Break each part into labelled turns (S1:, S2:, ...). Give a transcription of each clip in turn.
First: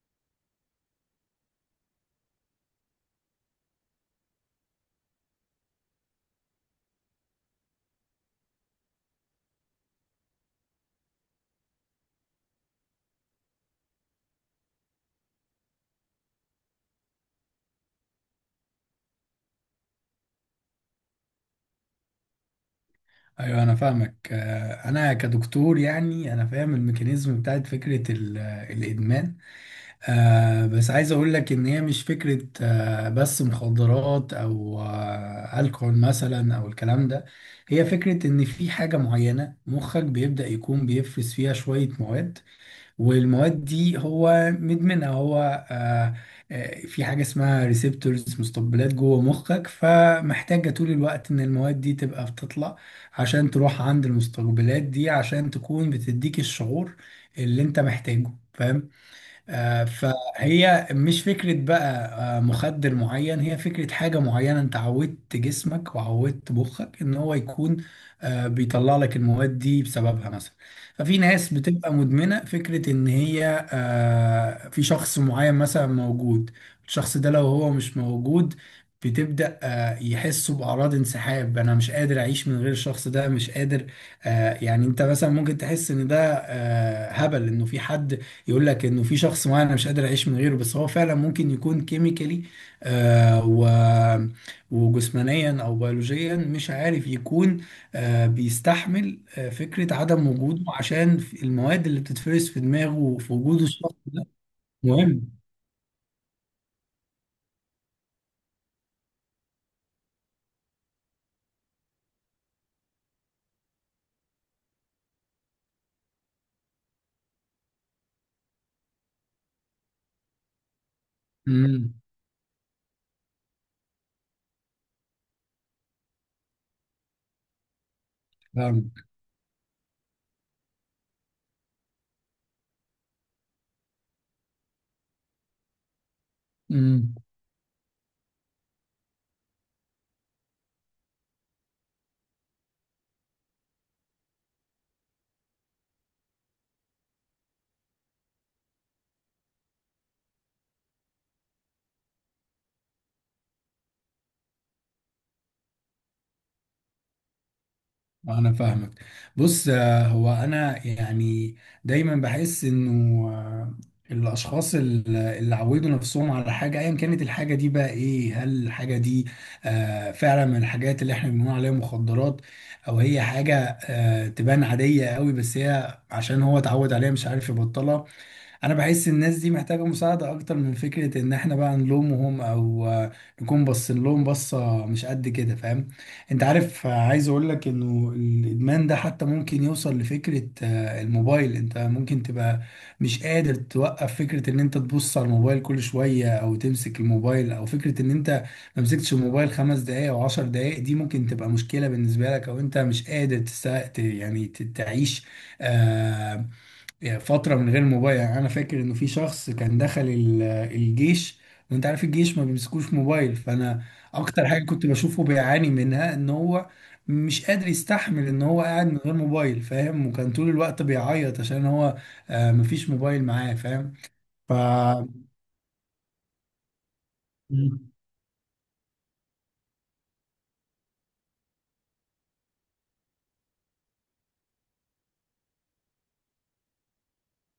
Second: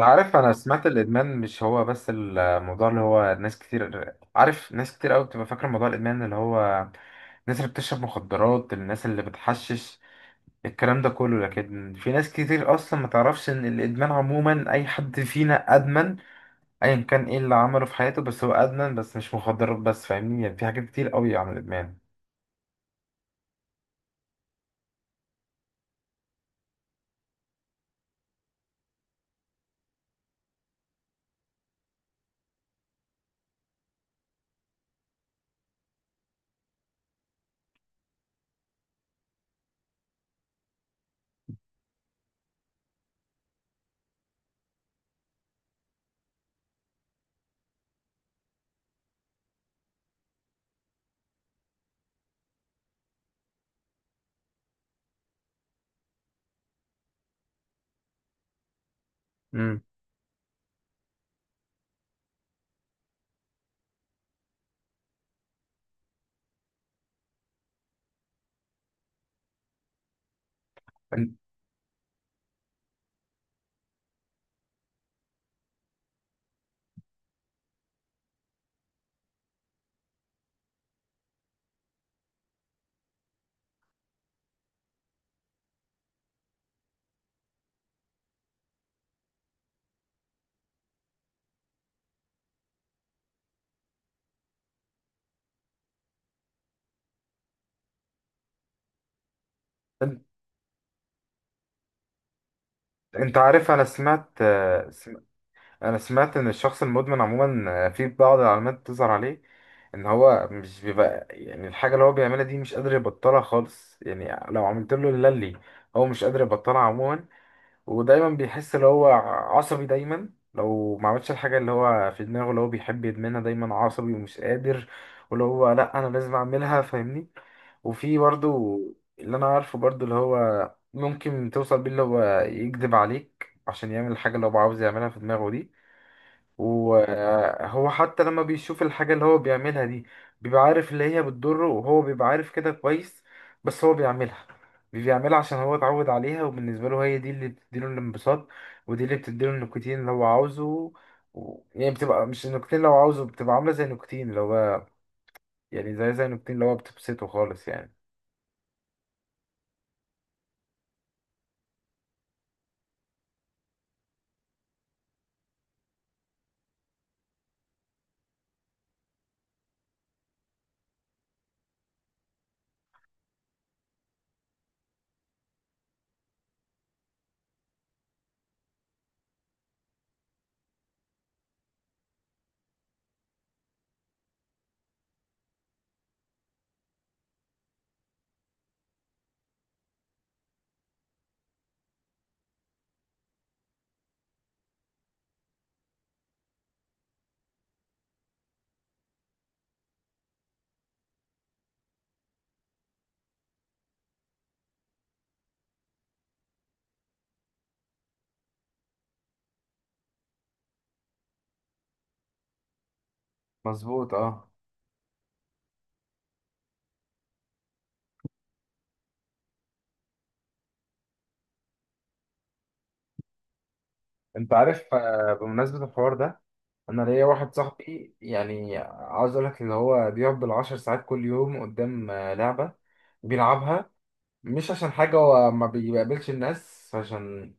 S1: عارف، انا سمعت الادمان مش هو بس الموضوع اللي هو ناس كتير. عارف ناس كتير قوي بتبقى فاكره موضوع الادمان اللي هو الناس اللي بتشرب مخدرات، الناس اللي بتحشش الكلام ده كله. لكن في ناس كتير اصلا ما تعرفش ان الادمان عموما اي حد فينا ادمن ايا كان ايه اللي عمله في حياته، بس هو ادمن، بس مش مخدرات بس. فاهمني؟ يعني في حاجات كتير قوي عن الادمان.
S2: ايوه، انا فاهمك. انا كدكتور، يعني انا فاهم الميكانيزم بتاعت فكره الادمان. بس عايز اقول لك ان هي مش فكره بس مخدرات، او الكحول مثلا، او الكلام ده. هي فكره ان في حاجه معينه مخك بيبدا يكون بيفرز فيها شويه مواد، والمواد دي هو مدمنها. هو آه، آه، في حاجة اسمها ريسبتورز، مستقبلات جوه مخك، فمحتاجة طول الوقت ان المواد دي تبقى بتطلع عشان تروح عند المستقبلات دي، عشان تكون بتديك الشعور اللي انت محتاجه، فاهم؟
S1: امم.
S2: فهي مش فكرة بقى مخدر معين، هي فكرة حاجة معينة انت عودت جسمك وعودت مخك ان هو يكون بيطلع لك المواد دي بسببها مثلا. ففي
S1: انت
S2: ناس بتبقى مدمنة فكرة ان هي في شخص معين مثلا موجود، الشخص ده لو هو مش موجود بتبدأ يحسوا بأعراض انسحاب، أنا مش قادر أعيش من غير الشخص ده، مش قادر. يعني أنت مثلا ممكن تحس إن ده هبل، إنه في حد يقول لك انه في شخص معين انا مش قادر اعيش من غيره، بس هو فعلا ممكن يكون كيميكالي آه و وجسمانيا او بيولوجيا، مش عارف، يكون بيستحمل فكرة عدم وجوده عشان المواد اللي بتتفرز في دماغه وفي
S1: انت
S2: وجوده
S1: عارف، انا
S2: الشخص ده
S1: سمعت
S2: مهم.
S1: انا سمعت ان الشخص المدمن عموما في بعض العلامات تظهر عليه ان هو مش بيبقى، يعني الحاجه اللي هو بيعملها دي مش قادر يبطلها خالص. يعني لو عملت له اللي هو مش قادر يبطلها عموما. ودايما بيحس ان هو عصبي دايما لو ما عملش الحاجه اللي
S2: امم.
S1: هو في دماغه اللي هو بيحب يدمنها، دايما عصبي ومش قادر. واللي هو لا انا لازم اعملها، فاهمني؟ وفي برضو اللي انا عارفه برضو، اللي هو ممكن توصل بيه اللي هو يكذب عليك عشان يعمل الحاجة اللي هو عاوز يعملها في دماغه دي.
S2: فاهم.
S1: وهو حتى لما بيشوف الحاجة اللي هو بيعملها دي، بيبقى عارف اللي هي بتضره وهو بيبقى عارف كده كويس. بس هو بيعملها عشان هو اتعود عليها، وبالنسبة له هي دي اللي بتديله الانبساط، ودي اللي بتديله النيكوتين اللي هو عاوزه. يعني بتبقى مش النيكوتين اللي هو عاوزه، بتبقى عاملة زي النيكوتين اللي هو، يعني زي النيكوتين اللي هو بتبسطه خالص يعني.
S2: انا فاهمك. بص، هو انا يعني دايما بحس انه آه، الاشخاص اللي عودوا نفسهم على حاجه، ايا كانت الحاجه دي بقى ايه، هل الحاجه دي فعلا من الحاجات اللي احنا بنقول عليها مخدرات، او هي حاجه تبان عاديه قوي بس هي عشان هو اتعود عليها مش عارف يبطلها. انا بحس الناس دي محتاجة مساعدة اكتر من فكرة ان احنا بقى نلومهم او نكون باصين لهم بصة مش قد كده، فاهم؟ انت عارف، عايز اقول لك انه الادمان ده حتى ممكن يوصل لفكرة الموبايل. انت ممكن تبقى مش قادر توقف فكرة ان انت تبص على الموبايل كل شوية، او تمسك الموبايل، او فكرة ان انت ما مسكتش الموبايل 5 دقايق او 10 دقايق دي ممكن تبقى مشكلة بالنسبة لك، او انت مش قادر يعني تعيش آه، يعني فترة من غير موبايل. يعني أنا فاكر إنه في شخص كان دخل الجيش، وأنت عارف الجيش ما بيمسكوش موبايل، فأنا
S1: مظبوط اه.
S2: أكتر حاجة كنت بشوفه بيعاني منها إن هو مش قادر يستحمل إن هو قاعد من غير موبايل، فاهم؟ وكان طول الوقت بيعيط عشان هو مفيش موبايل معاه، فاهم؟
S1: انت عارف، بمناسبة الحوار ده، انا ليا واحد
S2: ف
S1: صاحبي، يعني عاوز اقول لك اللي هو بيقعد بالعشر ساعات كل يوم قدام لعبة بيلعبها. مش عشان حاجة، هو ما بيقابلش الناس. عشان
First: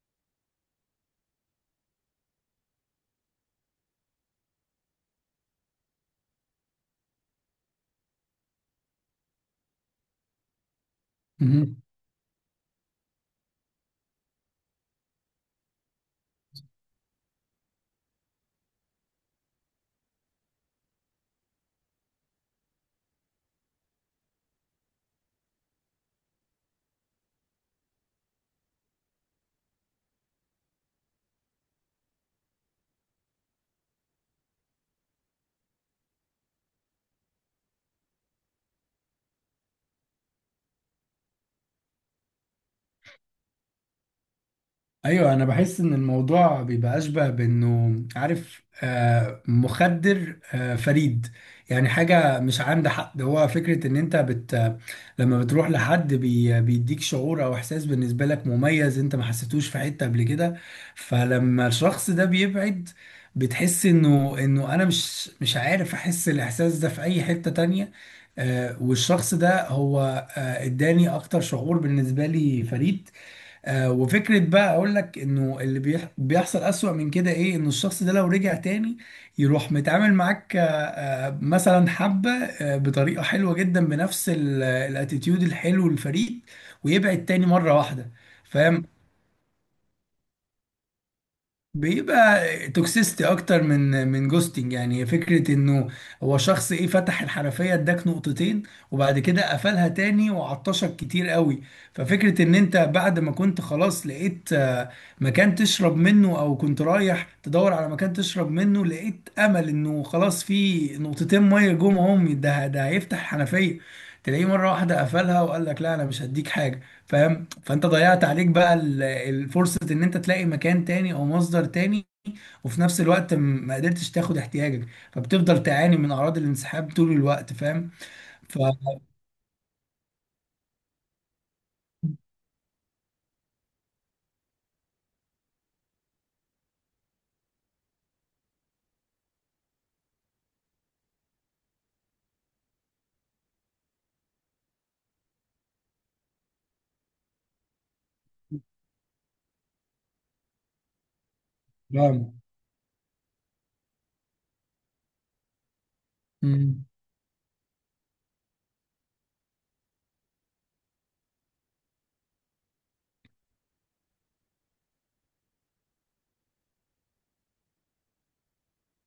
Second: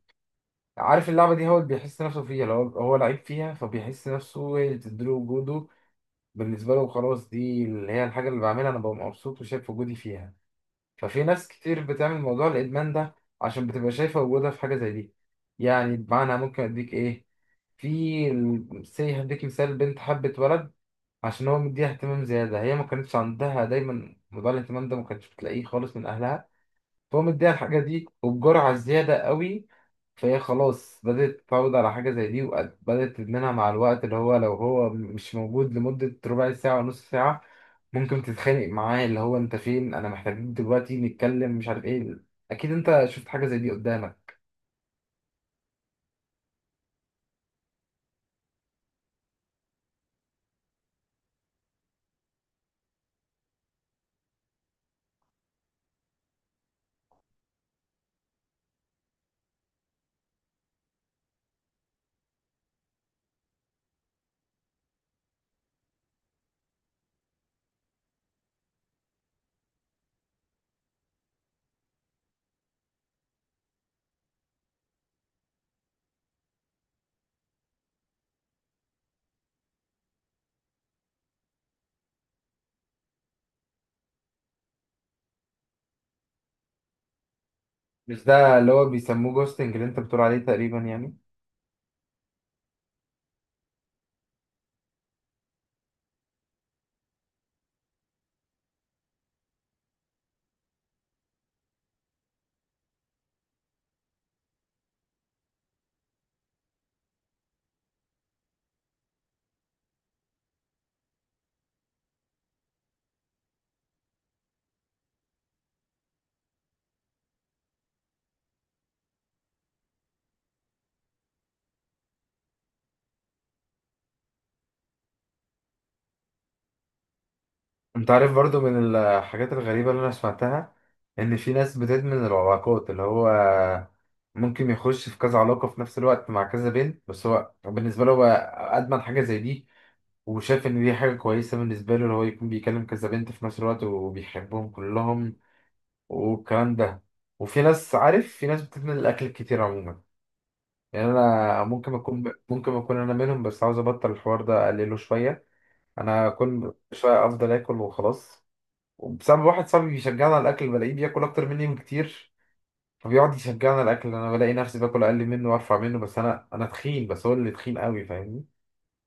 S1: عارف اللعبة دي هو اللي بيحس نفسه فيها، لو هو لعيب فيها فبيحس نفسه هي اللي بتديله وجوده. بالنسبة له خلاص دي اللي هي الحاجة اللي بعملها، انا ببقى مبسوط وشايف وجودي فيها. ففي ناس كتير بتعمل موضوع الادمان ده عشان بتبقى شايفه وجودها في حاجه زي دي. يعني بمعنى ممكن اديك ايه، في سي هديك مثال، بنت حبت ولد عشان هو مديها اهتمام زياده، هي ما كانتش عندها دايما موضوع الاهتمام ده، ما كانتش بتلاقيه خالص من اهلها. فهو مديها الحاجه دي وبجرعه زياده قوي. فهي خلاص بدأت تتعود على حاجة زي دي وبدأت تدمنها مع الوقت، اللي هو لو هو مش موجود لمدة ربع ساعة ونص ساعة ممكن تتخانق معاه، اللي هو انت فين، انا محتاجين دلوقتي نتكلم مش عارف ايه. اكيد انت شفت حاجه زي دي قدامك.
S2: ايوه، انا بحس ان الموضوع بيبقى اشبه بانه، عارف، مخدر فريد، يعني حاجه مش عند حد. هو فكره ان انت لما بتروح لحد بيديك شعور او احساس بالنسبه لك مميز، انت ما حسيتوش في حته قبل كده. فلما الشخص ده بيبعد بتحس انه انا مش عارف احس الاحساس ده في اي حته تانية. والشخص ده هو اداني اكتر شعور بالنسبه لي فريد. وفكرة بقى اقول لك انه اللي بيحصل اسوأ من كده ايه، انه الشخص ده لو رجع تاني يروح متعامل معاك مثلا حبة بطريقة حلوة جدا، بنفس الاتيتيود الحلو للفريق، ويبعد تاني مرة واحدة.
S1: مش ده اللي
S2: فاهم؟
S1: هو بيسموه جوستنج اللي انت بتقول عليه تقريبا يعني؟
S2: بيبقى توكسيستي اكتر من جوستنج، يعني فكره انه هو شخص ايه، فتح الحنفيه اداك نقطتين وبعد كده قفلها تاني وعطشك كتير قوي. ففكره ان انت بعد ما كنت خلاص لقيت مكان تشرب منه، او كنت رايح تدور على مكان تشرب منه، لقيت امل انه خلاص في نقطتين ميه جم، اهم ده هيفتح الحنفيه، تلاقيه مره واحده قفلها وقال لك لا انا مش هديك حاجه. فاهم؟ فانت ضيعت عليك بقى الفرصة ان انت تلاقي مكان تاني او مصدر تاني، وفي نفس الوقت ما قدرتش تاخد احتياجك، فبتفضل تعاني من اعراض الانسحاب طول الوقت، فاهم؟
S1: انت عارف
S2: ف
S1: برضو من الحاجات الغريبه اللي انا سمعتها ان في ناس بتدمن العلاقات، اللي هو ممكن يخش في كذا علاقه في نفس الوقت مع كذا بنت، بس هو بالنسبه له هو ادمن حاجه زي دي وشاف ان دي حاجه كويسه بالنسبه له، اللي هو يكون بيكلم كذا بنت في نفس الوقت وبيحبهم كلهم والكلام ده. وفي ناس، عارف، في ناس بتدمن الاكل كتير عموما. يعني انا ممكن اكون
S2: فاهم.
S1: ممكن اكون انا منهم، بس عاوز ابطل الحوار ده اقلله شويه. انا كل
S2: مم.
S1: شويه افضل اكل وخلاص. وبسبب واحد صاحبي بيشجعني على الاكل، بلاقيه بياكل اكتر مني بكتير، فبيقعد يشجعني على الاكل. انا بلاقي نفسي باكل اقل منه وارفع منه، بس انا تخين بس هو اللي تخين قوي، فاهمني؟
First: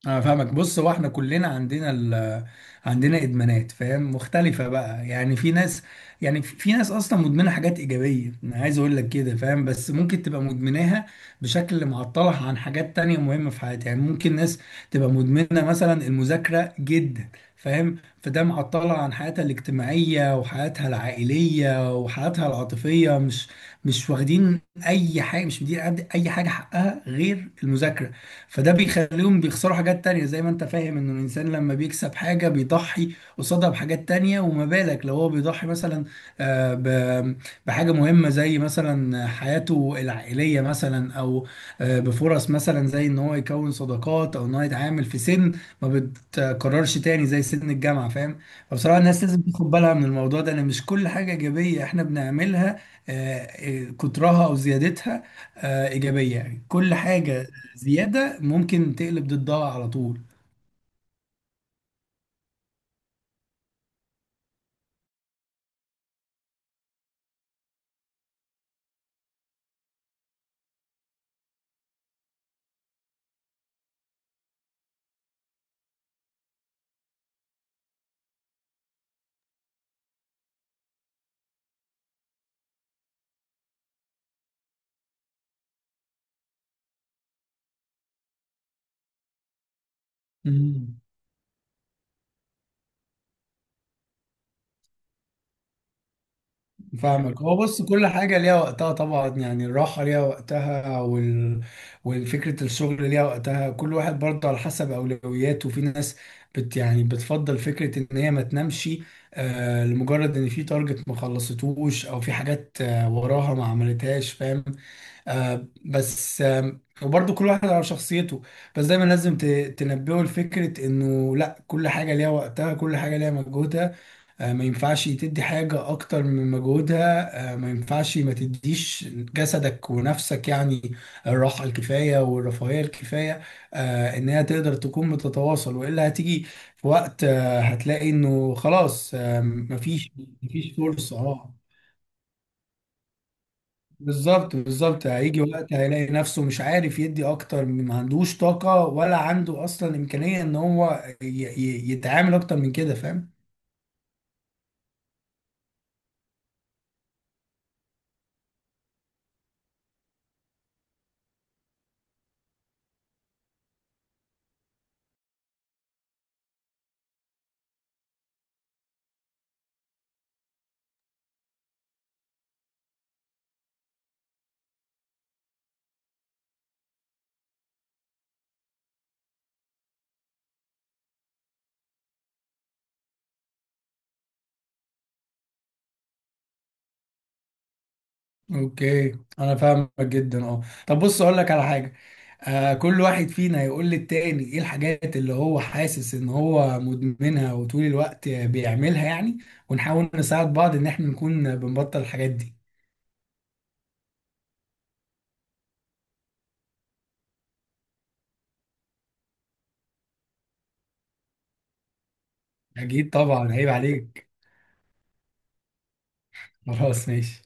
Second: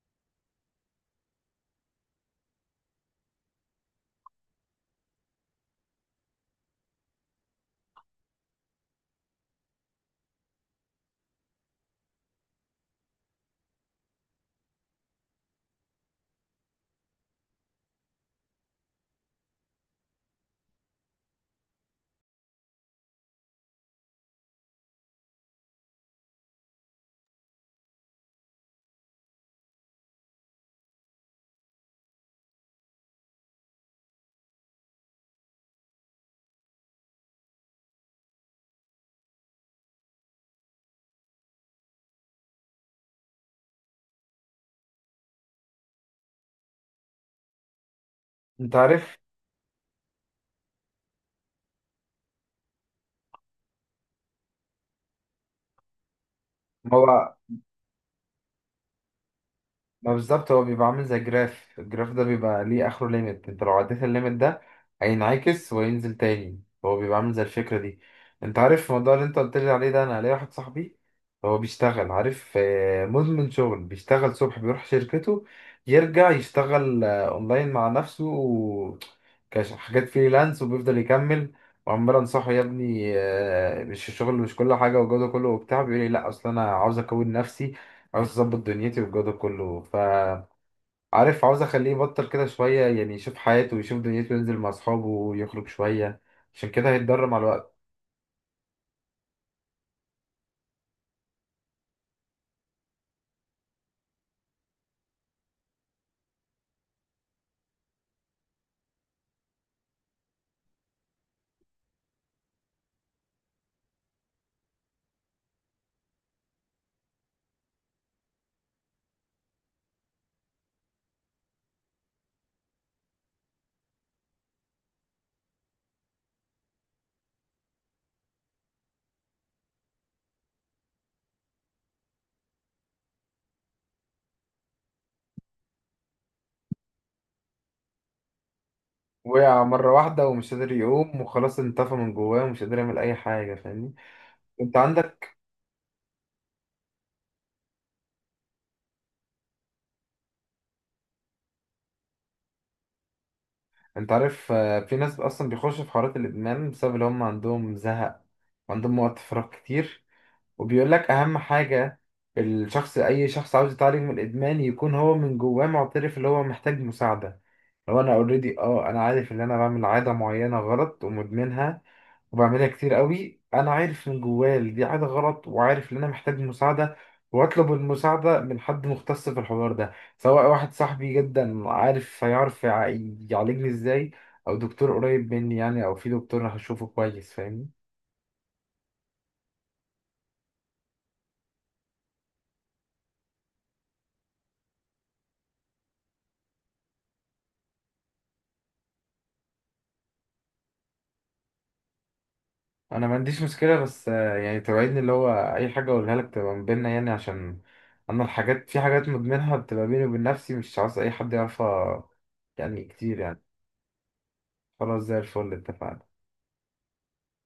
S2: انا فاهمك. بص، هو احنا كلنا عندنا عندنا ادمانات، فاهم، مختلفه بقى. يعني في ناس، يعني في ناس اصلا مدمنه حاجات ايجابيه، انا عايز اقول لك كده، فاهم، بس ممكن تبقى مدمناها بشكل معطلها عن حاجات تانية مهمه في حياتها. يعني ممكن ناس تبقى مدمنه مثلا المذاكره جدا، فاهم، فده معطلها عن حياتها الاجتماعيه وحياتها العائليه وحياتها العاطفيه، مش واخدين اي حاجه، مش مدين اي حاجه حقها غير المذاكره. فده بيخليهم بيخسروا حاجات تانية. زي ما انت فاهم انه الانسان لما بيكسب حاجة بيضحي قصادها بحاجات تانية، وما بالك لو هو بيضحي مثلا آه، ب- بحاجة مهمة زي مثلا حياته العائلية مثلا، او بفرص مثلا زي ان هو يكون صداقات، او ان هو يتعامل في سن ما بتكررش تاني زي سن الجامعة، فاهم؟
S1: انت
S2: فبصراحة
S1: عارف
S2: الناس لازم تاخد بالها من الموضوع ده، ان مش كل حاجة ايجابية احنا بنعملها كترها او زيادتها ايجابية. يعني كل
S1: موضوع
S2: حاجة زياده ممكن تقلب ضدها على
S1: ما
S2: طول.
S1: بالظبط هو بيبقى عامل زي جراف، الجراف ده بيبقى ليه اخره ليميت، انت لو عديت الليميت ده هينعكس وينزل تاني، هو بيبقى عامل زي الفكرة دي. انت عارف الموضوع اللي انت قلت لي عليه ده، انا ليا واحد صاحبي هو بيشتغل، عارف، مدمن شغل. بيشتغل الصبح بيروح شركته، يرجع يشتغل اونلاين مع نفسه حاجات فريلانس، وبيفضل يكمل. وعمال انصحه، يا ابني مش الشغل مش كل حاجة والجو ده كله وبتاع، بيقول لي لا اصل انا عاوز اكون نفسي، عاوز اظبط دنيتي والجو ده كله. فعارف،
S2: امم
S1: عاوز اخليه يبطل كده شويه، يعني يشوف حياته ويشوف دنيته وينزل مع اصحابه ويخرج شويه، عشان كده هيتضرر مع
S2: فاهمك. هو
S1: الوقت.
S2: بص، كل حاجة ليها وقتها طبعا. يعني الراحة ليها وقتها والفكرة، الشغل ليها وقتها، كل واحد برضه على حسب أولوياته. في ناس يعني بتفضل فكرة إن هي ما تنامش لمجرد إن في تارجت ما خلصتوش، أو في حاجات وراها ما عملتهاش، فاهم؟ آه بس آه وبرضه كل واحد على شخصيته، بس دايما لازم تنبهه لفكرة انه لا، كل حاجة ليها وقتها، كل حاجة ليها مجهودها، ما ينفعش تدي حاجة اكتر من مجهودها، ما ينفعش ما تديش جسدك ونفسك يعني الراحة الكفاية والرفاهية الكفاية. ان هي تقدر تكون بتتواصل، والا هتيجي في وقت هتلاقي انه خلاص،
S1: وقع مره
S2: مفيش
S1: واحده ومش قادر
S2: مفيش فرصة.
S1: يقوم
S2: اه،
S1: وخلاص، انطفى من جواه ومش قادر يعمل اي حاجه، فاهمني؟
S2: بالظبط،
S1: انت
S2: بالظبط.
S1: عندك
S2: هيجي وقت هيلاقي نفسه مش عارف يدي اكتر، ما عندوش طاقة ولا عنده اصلا امكانية ان هو يتعامل اكتر من كده، فاهم؟
S1: انت عارف، في ناس اصلا بيخشوا في حوارات الادمان بسبب ان هم عندهم زهق وعندهم وقت فراغ كتير. وبيقول لك اهم حاجه الشخص، اي شخص عاوز يتعالج من الادمان، يكون هو من جواه معترف اللي هو محتاج مساعده. هو انا اوريدي اه انا عارف ان انا بعمل عاده معينه غلط ومدمنها وبعملها كتير قوي، انا عارف من جوايا إن دي عاده غلط، وعارف ان انا محتاج مساعده، واطلب المساعده من حد مختص في الحوار ده. سواء واحد صاحبي جدا عارف هيعرف يعالجني ازاي، او دكتور قريب مني يعني، او في دكتور هشوفه كويس، فاهمني؟
S2: اوكي، انا فاهمك جدا. اه، طب بص اقول لك على حاجة، كل واحد فينا هيقول للتاني ايه الحاجات اللي هو حاسس ان هو مدمنها وطول الوقت بيعملها، يعني ونحاول نساعد بعض ان احنا نكون بنبطل الحاجات دي.
S1: انا ما عنديش مشكله، بس يعني توعدني اللي هو اي حاجه اقولها لك تبقى من بيننا، يعني عشان انا الحاجات، في حاجات مدمنها بتبقى بيني وبين نفسي مش عاوز اي حد يعرفها، يعني
S2: اكيد
S1: كتير يعني.
S2: طبعا، عيب عليك.
S1: خلاص زي الفل، اتفقنا.
S2: خلاص ماشي.